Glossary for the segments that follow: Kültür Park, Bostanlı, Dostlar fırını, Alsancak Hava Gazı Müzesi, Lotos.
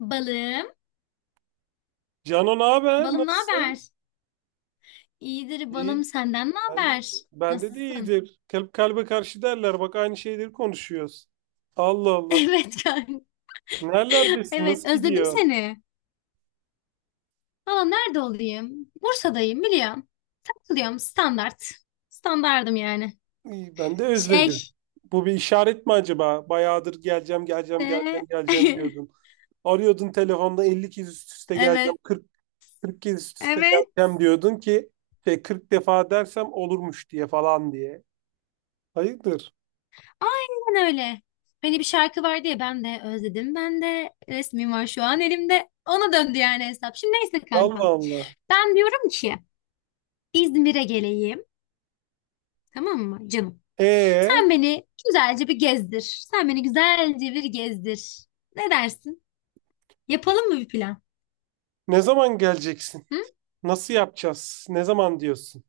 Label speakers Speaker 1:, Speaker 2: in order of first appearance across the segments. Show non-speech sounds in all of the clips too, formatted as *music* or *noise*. Speaker 1: Balım,
Speaker 2: Cano ne haber?
Speaker 1: balım ne
Speaker 2: Nasılsın?
Speaker 1: haber? İyidir balım
Speaker 2: İyi.
Speaker 1: senden ne
Speaker 2: Ben de,
Speaker 1: haber?
Speaker 2: ben de
Speaker 1: Nasılsın?
Speaker 2: iyidir. Kalp kalbe karşı derler. Bak aynı şeyleri konuşuyoruz. Allah
Speaker 1: *laughs*
Speaker 2: Allah.
Speaker 1: Evet kanka.
Speaker 2: Nerelerdesin?
Speaker 1: Evet
Speaker 2: Nasıl
Speaker 1: özledim
Speaker 2: gidiyor?
Speaker 1: seni. Valla nerede olayım? Bursa'dayım biliyorum. Takılıyorum standart. Standardım yani.
Speaker 2: İyi, ben de
Speaker 1: Şey
Speaker 2: özledim. Bu bir işaret mi acaba? Bayağıdır geleceğim, geleceğim,
Speaker 1: de...
Speaker 2: geleceğim, geleceğim
Speaker 1: *laughs*
Speaker 2: diyordun. Arıyordun telefonda 50 kez üst üste
Speaker 1: Evet.
Speaker 2: geleceğim, 40, 40 kez üst üste
Speaker 1: Evet.
Speaker 2: geleceğim diyordun ki 40 defa dersem olurmuş diye falan diye. Hayırdır?
Speaker 1: Aynen öyle. Hani bir şarkı var diye ben de özledim. Ben de resmim var şu an elimde. Ona döndü yani hesap. Şimdi neyse
Speaker 2: Allah
Speaker 1: kankam.
Speaker 2: Allah.
Speaker 1: Ben diyorum ki İzmir'e geleyim. Tamam mı canım?
Speaker 2: E
Speaker 1: Sen beni güzelce bir gezdir. Sen beni güzelce bir gezdir. Ne dersin? Yapalım mı bir plan?
Speaker 2: Ne zaman geleceksin?
Speaker 1: Hı?
Speaker 2: Nasıl yapacağız? Ne zaman diyorsun?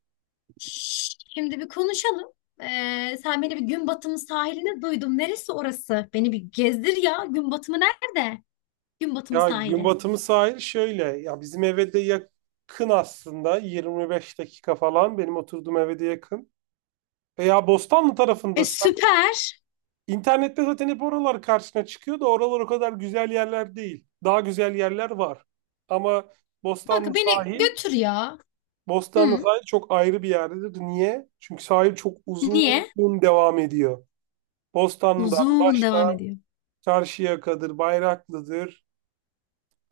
Speaker 1: Şimdi bir konuşalım. Sen beni bir gün batımı sahiline duydum. Neresi orası? Beni bir gezdir ya. Gün batımı nerede? Gün batımı
Speaker 2: Ya gün
Speaker 1: sahili.
Speaker 2: batımı sahil şöyle. Ya bizim eve de yakın aslında. 25 dakika falan. Benim oturduğum eve de yakın. Veya Bostanlı
Speaker 1: E
Speaker 2: tarafındasın.
Speaker 1: süper.
Speaker 2: İnternette zaten hep oralar karşına çıkıyor da oralar o kadar güzel yerler değil. Daha güzel yerler var. Ama
Speaker 1: Kanka
Speaker 2: Bostanlı
Speaker 1: beni
Speaker 2: sahil,
Speaker 1: götür ya.
Speaker 2: Bostanlı
Speaker 1: Hı?
Speaker 2: sahil çok ayrı bir yerdedir. Niye? Çünkü sahil çok uzun
Speaker 1: Niye?
Speaker 2: devam ediyor. Bostanlı'dan
Speaker 1: Uzun devam
Speaker 2: başla,
Speaker 1: ediyor.
Speaker 2: Çarşıyaka'dır, Bayraklı'dır.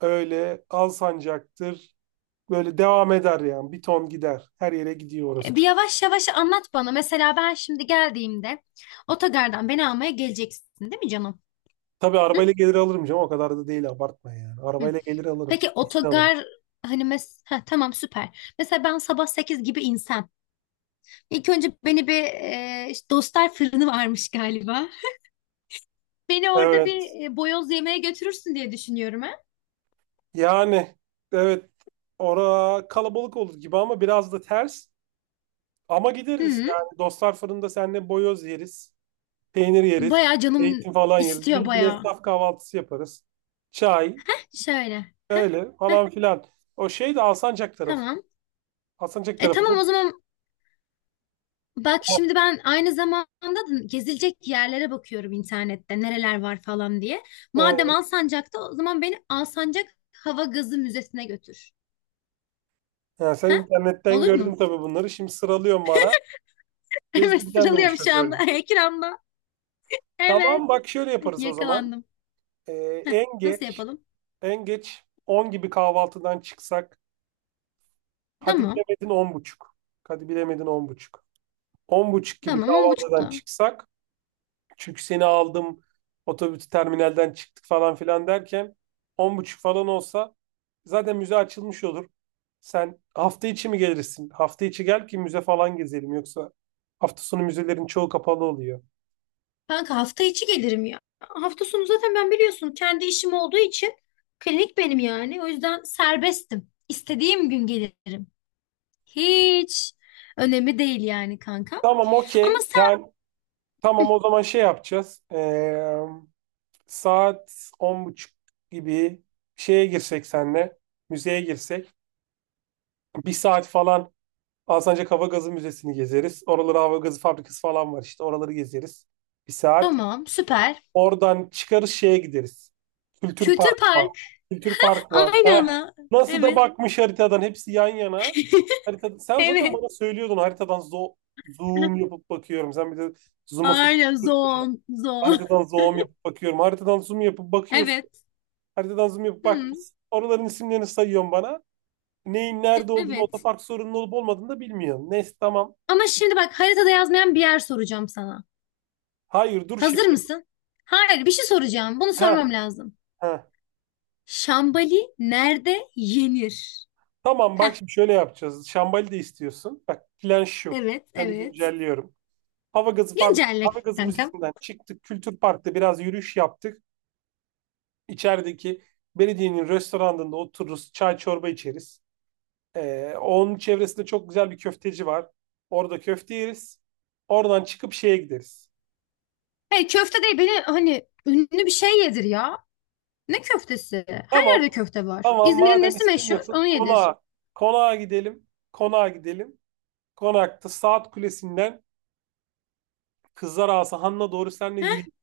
Speaker 2: Öyle Alsancak'tır. Böyle devam eder yani. Bir ton gider. Her yere gidiyor orası.
Speaker 1: E, bir yavaş yavaş anlat bana. Mesela ben şimdi geldiğimde otogardan beni almaya geleceksin, değil mi canım?
Speaker 2: Tabii
Speaker 1: Hı?
Speaker 2: arabayla gelir alırım canım. O kadar da değil, abartma yani.
Speaker 1: Hı.
Speaker 2: Arabayla gelir alırım.
Speaker 1: Peki
Speaker 2: Kesin alırım.
Speaker 1: otogar hani mes ha, tamam süper. Mesela ben sabah 8 gibi insem. İlk önce beni bir işte Dostlar fırını varmış galiba. Beni orada
Speaker 2: Evet.
Speaker 1: bir boyoz yemeğe götürürsün diye düşünüyorum ha.
Speaker 2: Yani evet. Ora kalabalık olur gibi ama biraz da ters. Ama gideriz.
Speaker 1: Hı.
Speaker 2: Yani dostlar fırında seninle boyoz yeriz. Peynir yeriz.
Speaker 1: Bayağı canım
Speaker 2: Zeytin falan yeriz.
Speaker 1: istiyor
Speaker 2: Bildiğin
Speaker 1: bayağı.
Speaker 2: esnaf kahvaltısı yaparız. Çay.
Speaker 1: Şöyle. Heh,
Speaker 2: Öyle
Speaker 1: heh,
Speaker 2: falan filan. O şey de Alsancak tarafı.
Speaker 1: tamam.
Speaker 2: Alsancak
Speaker 1: E
Speaker 2: tarafında.
Speaker 1: tamam o zaman bak şimdi ben aynı zamanda da gezilecek yerlere bakıyorum internette nereler var falan diye. Madem
Speaker 2: e,
Speaker 1: Alsancak'ta o zaman beni Alsancak Hava Gazı Müzesi'ne götür.
Speaker 2: Ya sen
Speaker 1: Ha?
Speaker 2: internetten
Speaker 1: Olur
Speaker 2: gördün
Speaker 1: mu?
Speaker 2: tabii bunları. Şimdi sıralıyorsun bana.
Speaker 1: *laughs* Evet
Speaker 2: Gezdireceksin beni,
Speaker 1: sıralıyorum şu anda
Speaker 2: şoförlük.
Speaker 1: *laughs* ekranda. Evet
Speaker 2: Tamam bak, şöyle yaparız o zaman.
Speaker 1: yakalandım.
Speaker 2: Ee,
Speaker 1: Heh,
Speaker 2: en
Speaker 1: nasıl
Speaker 2: geç
Speaker 1: yapalım?
Speaker 2: en geç 10 gibi kahvaltıdan çıksak. Hadi
Speaker 1: Tamam
Speaker 2: bilemedin 10 buçuk. Hadi bilemedin 10 buçuk. 10 buçuk gibi
Speaker 1: tamam on
Speaker 2: kahvaltıdan
Speaker 1: buçukta.
Speaker 2: çıksak. Çünkü seni aldım, otobüs terminalden çıktık falan filan derken 10 buçuk falan olsa zaten müze açılmış olur. Sen hafta içi mi gelirsin? Hafta içi gel ki müze falan gezelim, yoksa hafta sonu müzelerin çoğu kapalı oluyor.
Speaker 1: Kanka hafta içi gelirim ya. Hafta sonu zaten ben biliyorsun kendi işim olduğu için klinik benim yani. O yüzden serbestim. İstediğim gün gelirim. Hiç önemi değil yani kanka.
Speaker 2: Tamam,
Speaker 1: Ama
Speaker 2: okey.
Speaker 1: sen
Speaker 2: Yani
Speaker 1: hı,
Speaker 2: tamam, o zaman şey yapacağız. Saat 10 buçuk gibi şeye girsek senle müzeye girsek, bir saat falan Alsancak Hava Gazı Müzesi'ni gezeriz. Oralara hava gazı fabrikası falan var işte. Oraları gezeriz. Bir saat.
Speaker 1: tamam süper.
Speaker 2: Oradan çıkarız, şeye gideriz. Kültür
Speaker 1: Kültür
Speaker 2: Park var.
Speaker 1: Park.
Speaker 2: Kültür Park var.
Speaker 1: Aynen
Speaker 2: Heh.
Speaker 1: ana.
Speaker 2: Nasıl da
Speaker 1: Evet.
Speaker 2: bakmış haritadan. Hepsi yan yana.
Speaker 1: *laughs*
Speaker 2: Harita, sen zaten
Speaker 1: Evet.
Speaker 2: bana söylüyordun, haritadan zoom yapıp bakıyorum. Sen bir de zoom'u fa-
Speaker 1: Aynen zon zon.
Speaker 2: haritadan zoom yapıp bakıyorum. Haritadan zoom yapıp bakıyorsun.
Speaker 1: Evet.
Speaker 2: Haritadan zoom yapıp
Speaker 1: Hmm,
Speaker 2: bakmışsın. Oraların isimlerini sayıyorsun bana. Neyin nerede olduğunu,
Speaker 1: evet.
Speaker 2: otopark sorunun olup olmadığını da bilmiyorsun. Neyse, tamam.
Speaker 1: Ama şimdi bak haritada yazmayan bir yer soracağım sana.
Speaker 2: Hayır dur şimdi.
Speaker 1: Hazır mısın? Hayır bir şey soracağım. Bunu
Speaker 2: Heh,
Speaker 1: sormam lazım.
Speaker 2: heh.
Speaker 1: Şambali nerede yenir?
Speaker 2: Tamam
Speaker 1: Heh,
Speaker 2: bak şimdi, şöyle yapacağız. Şambali de istiyorsun. Bak, plan şu.
Speaker 1: evet
Speaker 2: Planı
Speaker 1: evet.
Speaker 2: güncelliyorum.
Speaker 1: Güncelle
Speaker 2: Hava gazı
Speaker 1: kankam.
Speaker 2: müzesinden çıktık. Kültür Park'ta biraz yürüyüş yaptık. İçerideki belediyenin restoranında otururuz. Çay çorba içeriz. Onun çevresinde çok güzel bir köfteci var. Orada köfte yeriz. Oradan çıkıp şeye gideriz.
Speaker 1: Hey köfte değil beni hani ünlü bir şey yedir ya. Ne köftesi? Her yerde
Speaker 2: Tamam.
Speaker 1: köfte var.
Speaker 2: Tamam,
Speaker 1: İzmir'in
Speaker 2: madem
Speaker 1: nesi meşhur?
Speaker 2: istemiyorsun
Speaker 1: Onu yedir.
Speaker 2: konağa. Konağa gidelim. Konağa gidelim. Konakta saat kulesinden Kızlar Asahan'la doğru senle yürüyeyim,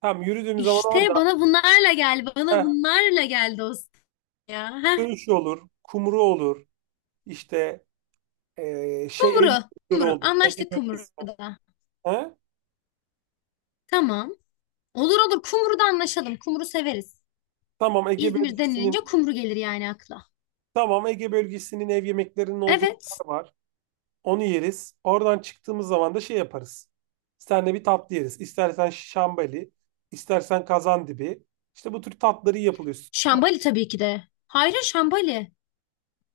Speaker 2: tam yürüdüğüm zaman
Speaker 1: İşte
Speaker 2: orada
Speaker 1: bana bunlarla gel, bana
Speaker 2: heh,
Speaker 1: bunlarla gel dostum ya. Heh,
Speaker 2: dövüş olur, kumru olur, işte ev
Speaker 1: kumru,
Speaker 2: yemekleri
Speaker 1: kumru.
Speaker 2: olur, Ege
Speaker 1: Anlaştık
Speaker 2: bölgesi.
Speaker 1: kumruda.
Speaker 2: He?
Speaker 1: Tamam. Olur olur kumru da anlaşalım. Kumru severiz.
Speaker 2: Tamam Ege
Speaker 1: İzmir denilince
Speaker 2: bölgesinin
Speaker 1: kumru gelir yani akla.
Speaker 2: tamam, Ege bölgesinin ev yemeklerinin olduğu bir
Speaker 1: Evet.
Speaker 2: yer var. Onu yeriz. Oradan çıktığımız zaman da şey yaparız. Senle bir tatlı yeriz. İstersen şambali, istersen kazandibi. İşte bu tür tatları iyi yapılıyor.
Speaker 1: Şambali tabii ki de. Hayır Şambali.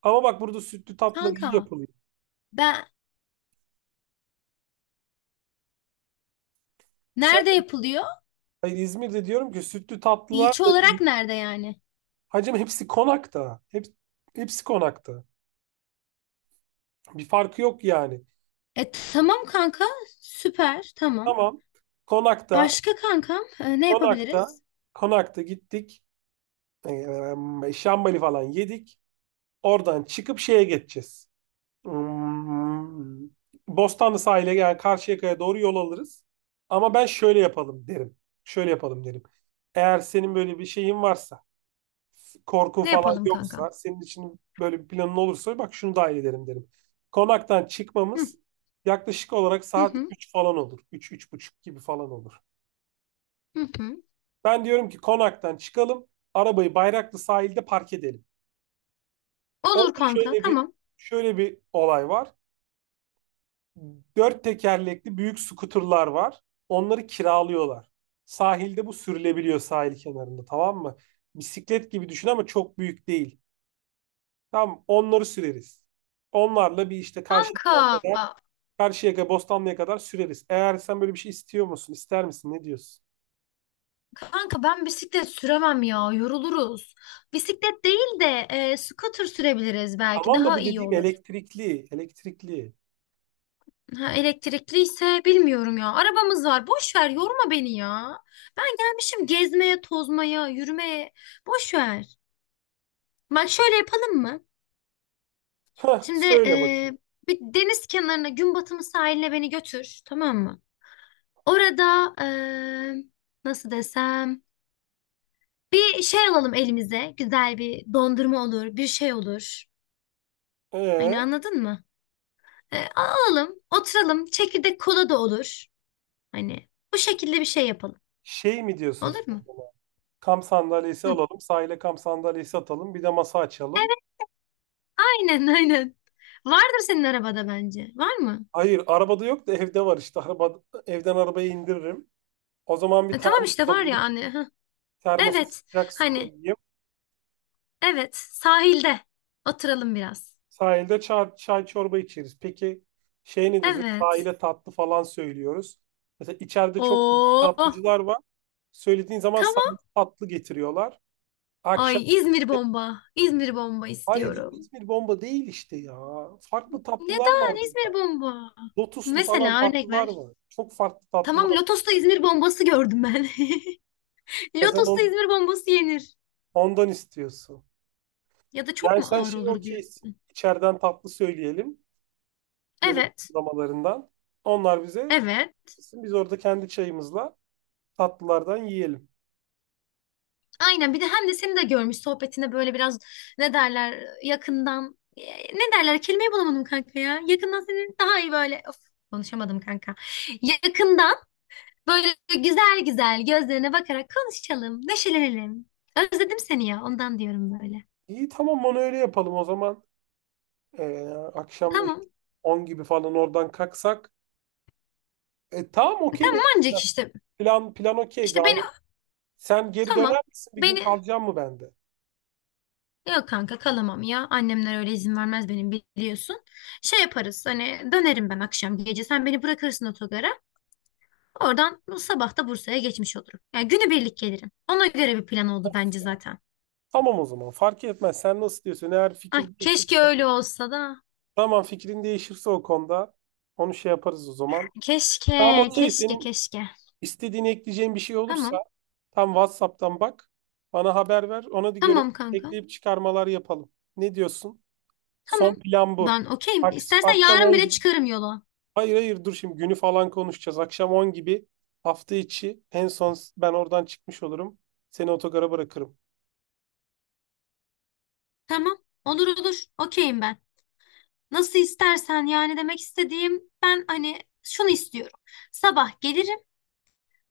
Speaker 2: Ama bak, burada sütlü tatlılar iyi
Speaker 1: Kanka
Speaker 2: yapılıyor.
Speaker 1: ben
Speaker 2: Sen,
Speaker 1: nerede yapılıyor?
Speaker 2: hayır, İzmir'de diyorum ki, sütlü tatlılar
Speaker 1: İlçe
Speaker 2: da
Speaker 1: olarak
Speaker 2: iyi.
Speaker 1: nerede yani?
Speaker 2: Hacım hepsi konakta. Hepsi konakta. Bir farkı yok yani.
Speaker 1: E tamam kanka. Süper. Tamam.
Speaker 2: Tamam. Konakta,
Speaker 1: Başka kankam ne
Speaker 2: konakta,
Speaker 1: yapabiliriz?
Speaker 2: Konakta gittik. Şambali falan yedik. Oradan çıkıp şeye geçeceğiz. Hmm, Bostanlı sahile, yani Karşıyaka'ya doğru yol alırız. Ama ben şöyle yapalım derim. Şöyle yapalım derim. Eğer senin böyle bir şeyin varsa, korku
Speaker 1: Ne
Speaker 2: falan
Speaker 1: yapalım
Speaker 2: yoksa,
Speaker 1: kankam?
Speaker 2: senin için böyle bir planın olursa bak şunu dahil ederim derim. Konaktan
Speaker 1: Hı
Speaker 2: çıkmamız yaklaşık olarak
Speaker 1: hı
Speaker 2: saat
Speaker 1: hı.
Speaker 2: 3 falan olur. Üç, üç buçuk gibi falan olur.
Speaker 1: Hı hı.
Speaker 2: Ben diyorum ki konaktan çıkalım, arabayı Bayraklı sahilde park edelim.
Speaker 1: Olur
Speaker 2: Orada
Speaker 1: kanka. Tamam.
Speaker 2: şöyle bir olay var. Dört tekerlekli büyük skuterlar var. Onları kiralıyorlar. Sahilde bu sürülebiliyor, sahil kenarında, tamam mı? Bisiklet gibi düşün ama çok büyük değil. Tamam, onları süreriz. Onlarla bir işte
Speaker 1: Kanka,
Speaker 2: Karşıyaka'ya kadar, Karşıyaka, Bostanlı'ya kadar süreriz. Eğer sen böyle bir şey istiyor musun, ister misin, ne diyorsun?
Speaker 1: kanka, ben bisiklet süremem ya, yoruluruz. Bisiklet değil de scooter sürebiliriz belki,
Speaker 2: Tamam da
Speaker 1: daha
Speaker 2: bu
Speaker 1: iyi
Speaker 2: dediğim
Speaker 1: olur.
Speaker 2: elektrikli, elektrikli.
Speaker 1: Ha, elektrikli ise bilmiyorum ya. Arabamız var, boş ver, yorma beni ya. Ben gelmişim gezmeye, tozmaya, yürümeye, boş ver. Bak şöyle yapalım mı?
Speaker 2: Hah,
Speaker 1: Şimdi
Speaker 2: söyle bakayım.
Speaker 1: bir deniz kenarına, gün batımı sahiline beni götür, tamam mı? Orada nasıl desem? Bir şey alalım elimize. Güzel bir dondurma olur, bir şey olur. Hani
Speaker 2: Ee,
Speaker 1: anladın mı? E, alalım, oturalım. Çekirdek kola da olur. Hani bu şekilde bir şey yapalım.
Speaker 2: şey mi diyorsun sen?
Speaker 1: Olur mu?
Speaker 2: Kamp sandalyesi
Speaker 1: Hı.
Speaker 2: alalım, sahile kamp sandalyesi atalım, bir de masa açalım.
Speaker 1: Evet, aynen aynen. Vardır senin arabada bence. Var mı?
Speaker 2: Hayır, arabada yok da evde var işte. Evden arabaya indiririm. O zaman bir
Speaker 1: E, tamam
Speaker 2: termos
Speaker 1: işte var ya
Speaker 2: alayım.
Speaker 1: hani. Hı.
Speaker 2: Termosa
Speaker 1: Evet.
Speaker 2: sıcak su
Speaker 1: Hani
Speaker 2: koyayım.
Speaker 1: evet sahilde oturalım biraz.
Speaker 2: Sahilde çay çorba içeriz. Peki, ne diyorsun?
Speaker 1: Evet.
Speaker 2: Sahile tatlı falan söylüyoruz. Mesela içeride çok güzel
Speaker 1: Oo.
Speaker 2: tatlıcılar var. Söylediğin zaman sahilde
Speaker 1: Tamam.
Speaker 2: tatlı getiriyorlar. Akşam
Speaker 1: Ay İzmir bomba. İzmir bomba
Speaker 2: hayır canım,
Speaker 1: istiyorum.
Speaker 2: İzmir bomba değil işte ya. Farklı tatlılar var
Speaker 1: Neden İzmir
Speaker 2: burada.
Speaker 1: bomba?
Speaker 2: Lotuslu falan
Speaker 1: Mesela örnek
Speaker 2: tatlılar
Speaker 1: ver.
Speaker 2: var. Çok farklı tatlılar
Speaker 1: Tamam
Speaker 2: var.
Speaker 1: Lotos'ta İzmir bombası gördüm ben. *laughs*
Speaker 2: Ya sen
Speaker 1: Lotos'ta İzmir bombası yenir.
Speaker 2: ondan istiyorsun.
Speaker 1: Ya da çok
Speaker 2: Yani
Speaker 1: mu
Speaker 2: sen
Speaker 1: ağır olur
Speaker 2: okeysin.
Speaker 1: diyorsun.
Speaker 2: İçeriden tatlı söyleyelim. Yemek
Speaker 1: Evet.
Speaker 2: uygulamalarından. Onlar bize
Speaker 1: Evet.
Speaker 2: katılsın. Biz orada kendi çayımızla tatlılardan yiyelim.
Speaker 1: Aynen bir de hem de seni de görmüş sohbetine böyle biraz ne derler yakından ne derler kelimeyi bulamadım kanka ya. Yakından seni daha iyi böyle of, konuşamadım kanka. Yakından böyle güzel güzel gözlerine bakarak konuşalım, neşelenelim. Özledim seni ya ondan diyorum böyle.
Speaker 2: İyi, tamam, onu öyle yapalım o zaman. Ee, akşam da işte
Speaker 1: Tamam.
Speaker 2: 10 gibi falan oradan kalksak. Tamam, okey benim
Speaker 1: Tamam
Speaker 2: için.
Speaker 1: ancak işte
Speaker 2: Plan okey
Speaker 1: işte beni
Speaker 2: gayet. Sen geri döner
Speaker 1: tamam,
Speaker 2: misin? Bir gün
Speaker 1: beni
Speaker 2: kalacağım mı bende?
Speaker 1: yok kanka kalamam ya annemler öyle izin vermez benim biliyorsun, şey yaparız hani dönerim ben akşam gece sen beni bırakırsın otogara, oradan sabah da Bursa'ya geçmiş olurum yani günübirlik gelirim ona göre bir plan oldu bence zaten.
Speaker 2: Tamam o zaman, fark etmez. Sen nasıl diyorsun? Eğer
Speaker 1: Ah,
Speaker 2: fikir değişir.
Speaker 1: keşke öyle olsa da,
Speaker 2: Tamam, fikrin değişirse o konuda onu şey yaparız o zaman. Tamam,
Speaker 1: keşke
Speaker 2: okey,
Speaker 1: keşke
Speaker 2: senin
Speaker 1: keşke.
Speaker 2: istediğini ekleyeceğin bir şey olursa
Speaker 1: tamam
Speaker 2: tam WhatsApp'tan bak. Bana haber ver. Ona da göre
Speaker 1: tamam kanka,
Speaker 2: ekleyip çıkarmalar yapalım. Ne diyorsun?
Speaker 1: tamam
Speaker 2: Son plan bu.
Speaker 1: ben okeyim istersen
Speaker 2: Akşam
Speaker 1: yarın bile
Speaker 2: 10.
Speaker 1: çıkarım yola.
Speaker 2: Hayır, hayır, dur şimdi, günü falan konuşacağız. Akşam 10 gibi hafta içi en son ben oradan çıkmış olurum. Seni otogara bırakırım.
Speaker 1: Tamam, olur olur, okeyim ben. Nasıl istersen yani demek istediğim ben hani şunu istiyorum. Sabah gelirim.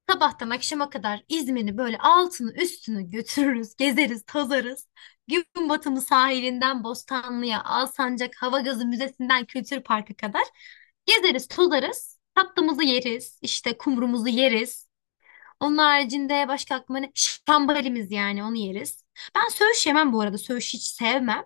Speaker 1: Sabahtan akşama kadar İzmir'i böyle altını üstünü götürürüz, gezeriz, tozarız. Gün batımı sahilinden Bostanlı'ya, Alsancak Hava Gazı Müzesi'nden Kültür Park'a kadar gezeriz, tozarız. Tatlımızı yeriz, işte kumrumuzu yeriz. Onun haricinde başka aklıma ne? Şambalimiz yani onu yeriz. Ben söğüş yemem bu arada. Söğüş hiç sevmem.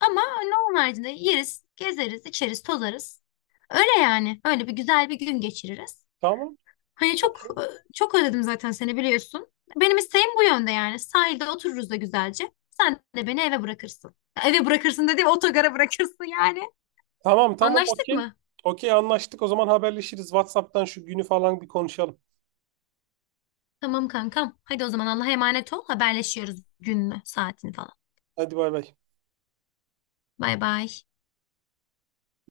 Speaker 1: Ama ne onun haricinde yeriz, gezeriz, içeriz, tozarız. Öyle yani. Öyle bir güzel bir gün geçiririz.
Speaker 2: Tamam.
Speaker 1: Hani çok çok özledim zaten seni biliyorsun. Benim isteğim bu yönde yani. Sahilde otururuz da güzelce. Sen de beni eve bırakırsın. Eve bırakırsın dediğim otogara bırakırsın yani.
Speaker 2: Tamam, tamam,
Speaker 1: Anlaştık
Speaker 2: okey.
Speaker 1: mı?
Speaker 2: Okey, anlaştık. O zaman haberleşiriz. WhatsApp'tan şu günü falan bir konuşalım.
Speaker 1: Tamam kankam. Hadi o zaman Allah'a emanet ol. Haberleşiyoruz gününü, saatini falan.
Speaker 2: Hadi, bay bay.
Speaker 1: Bay bay.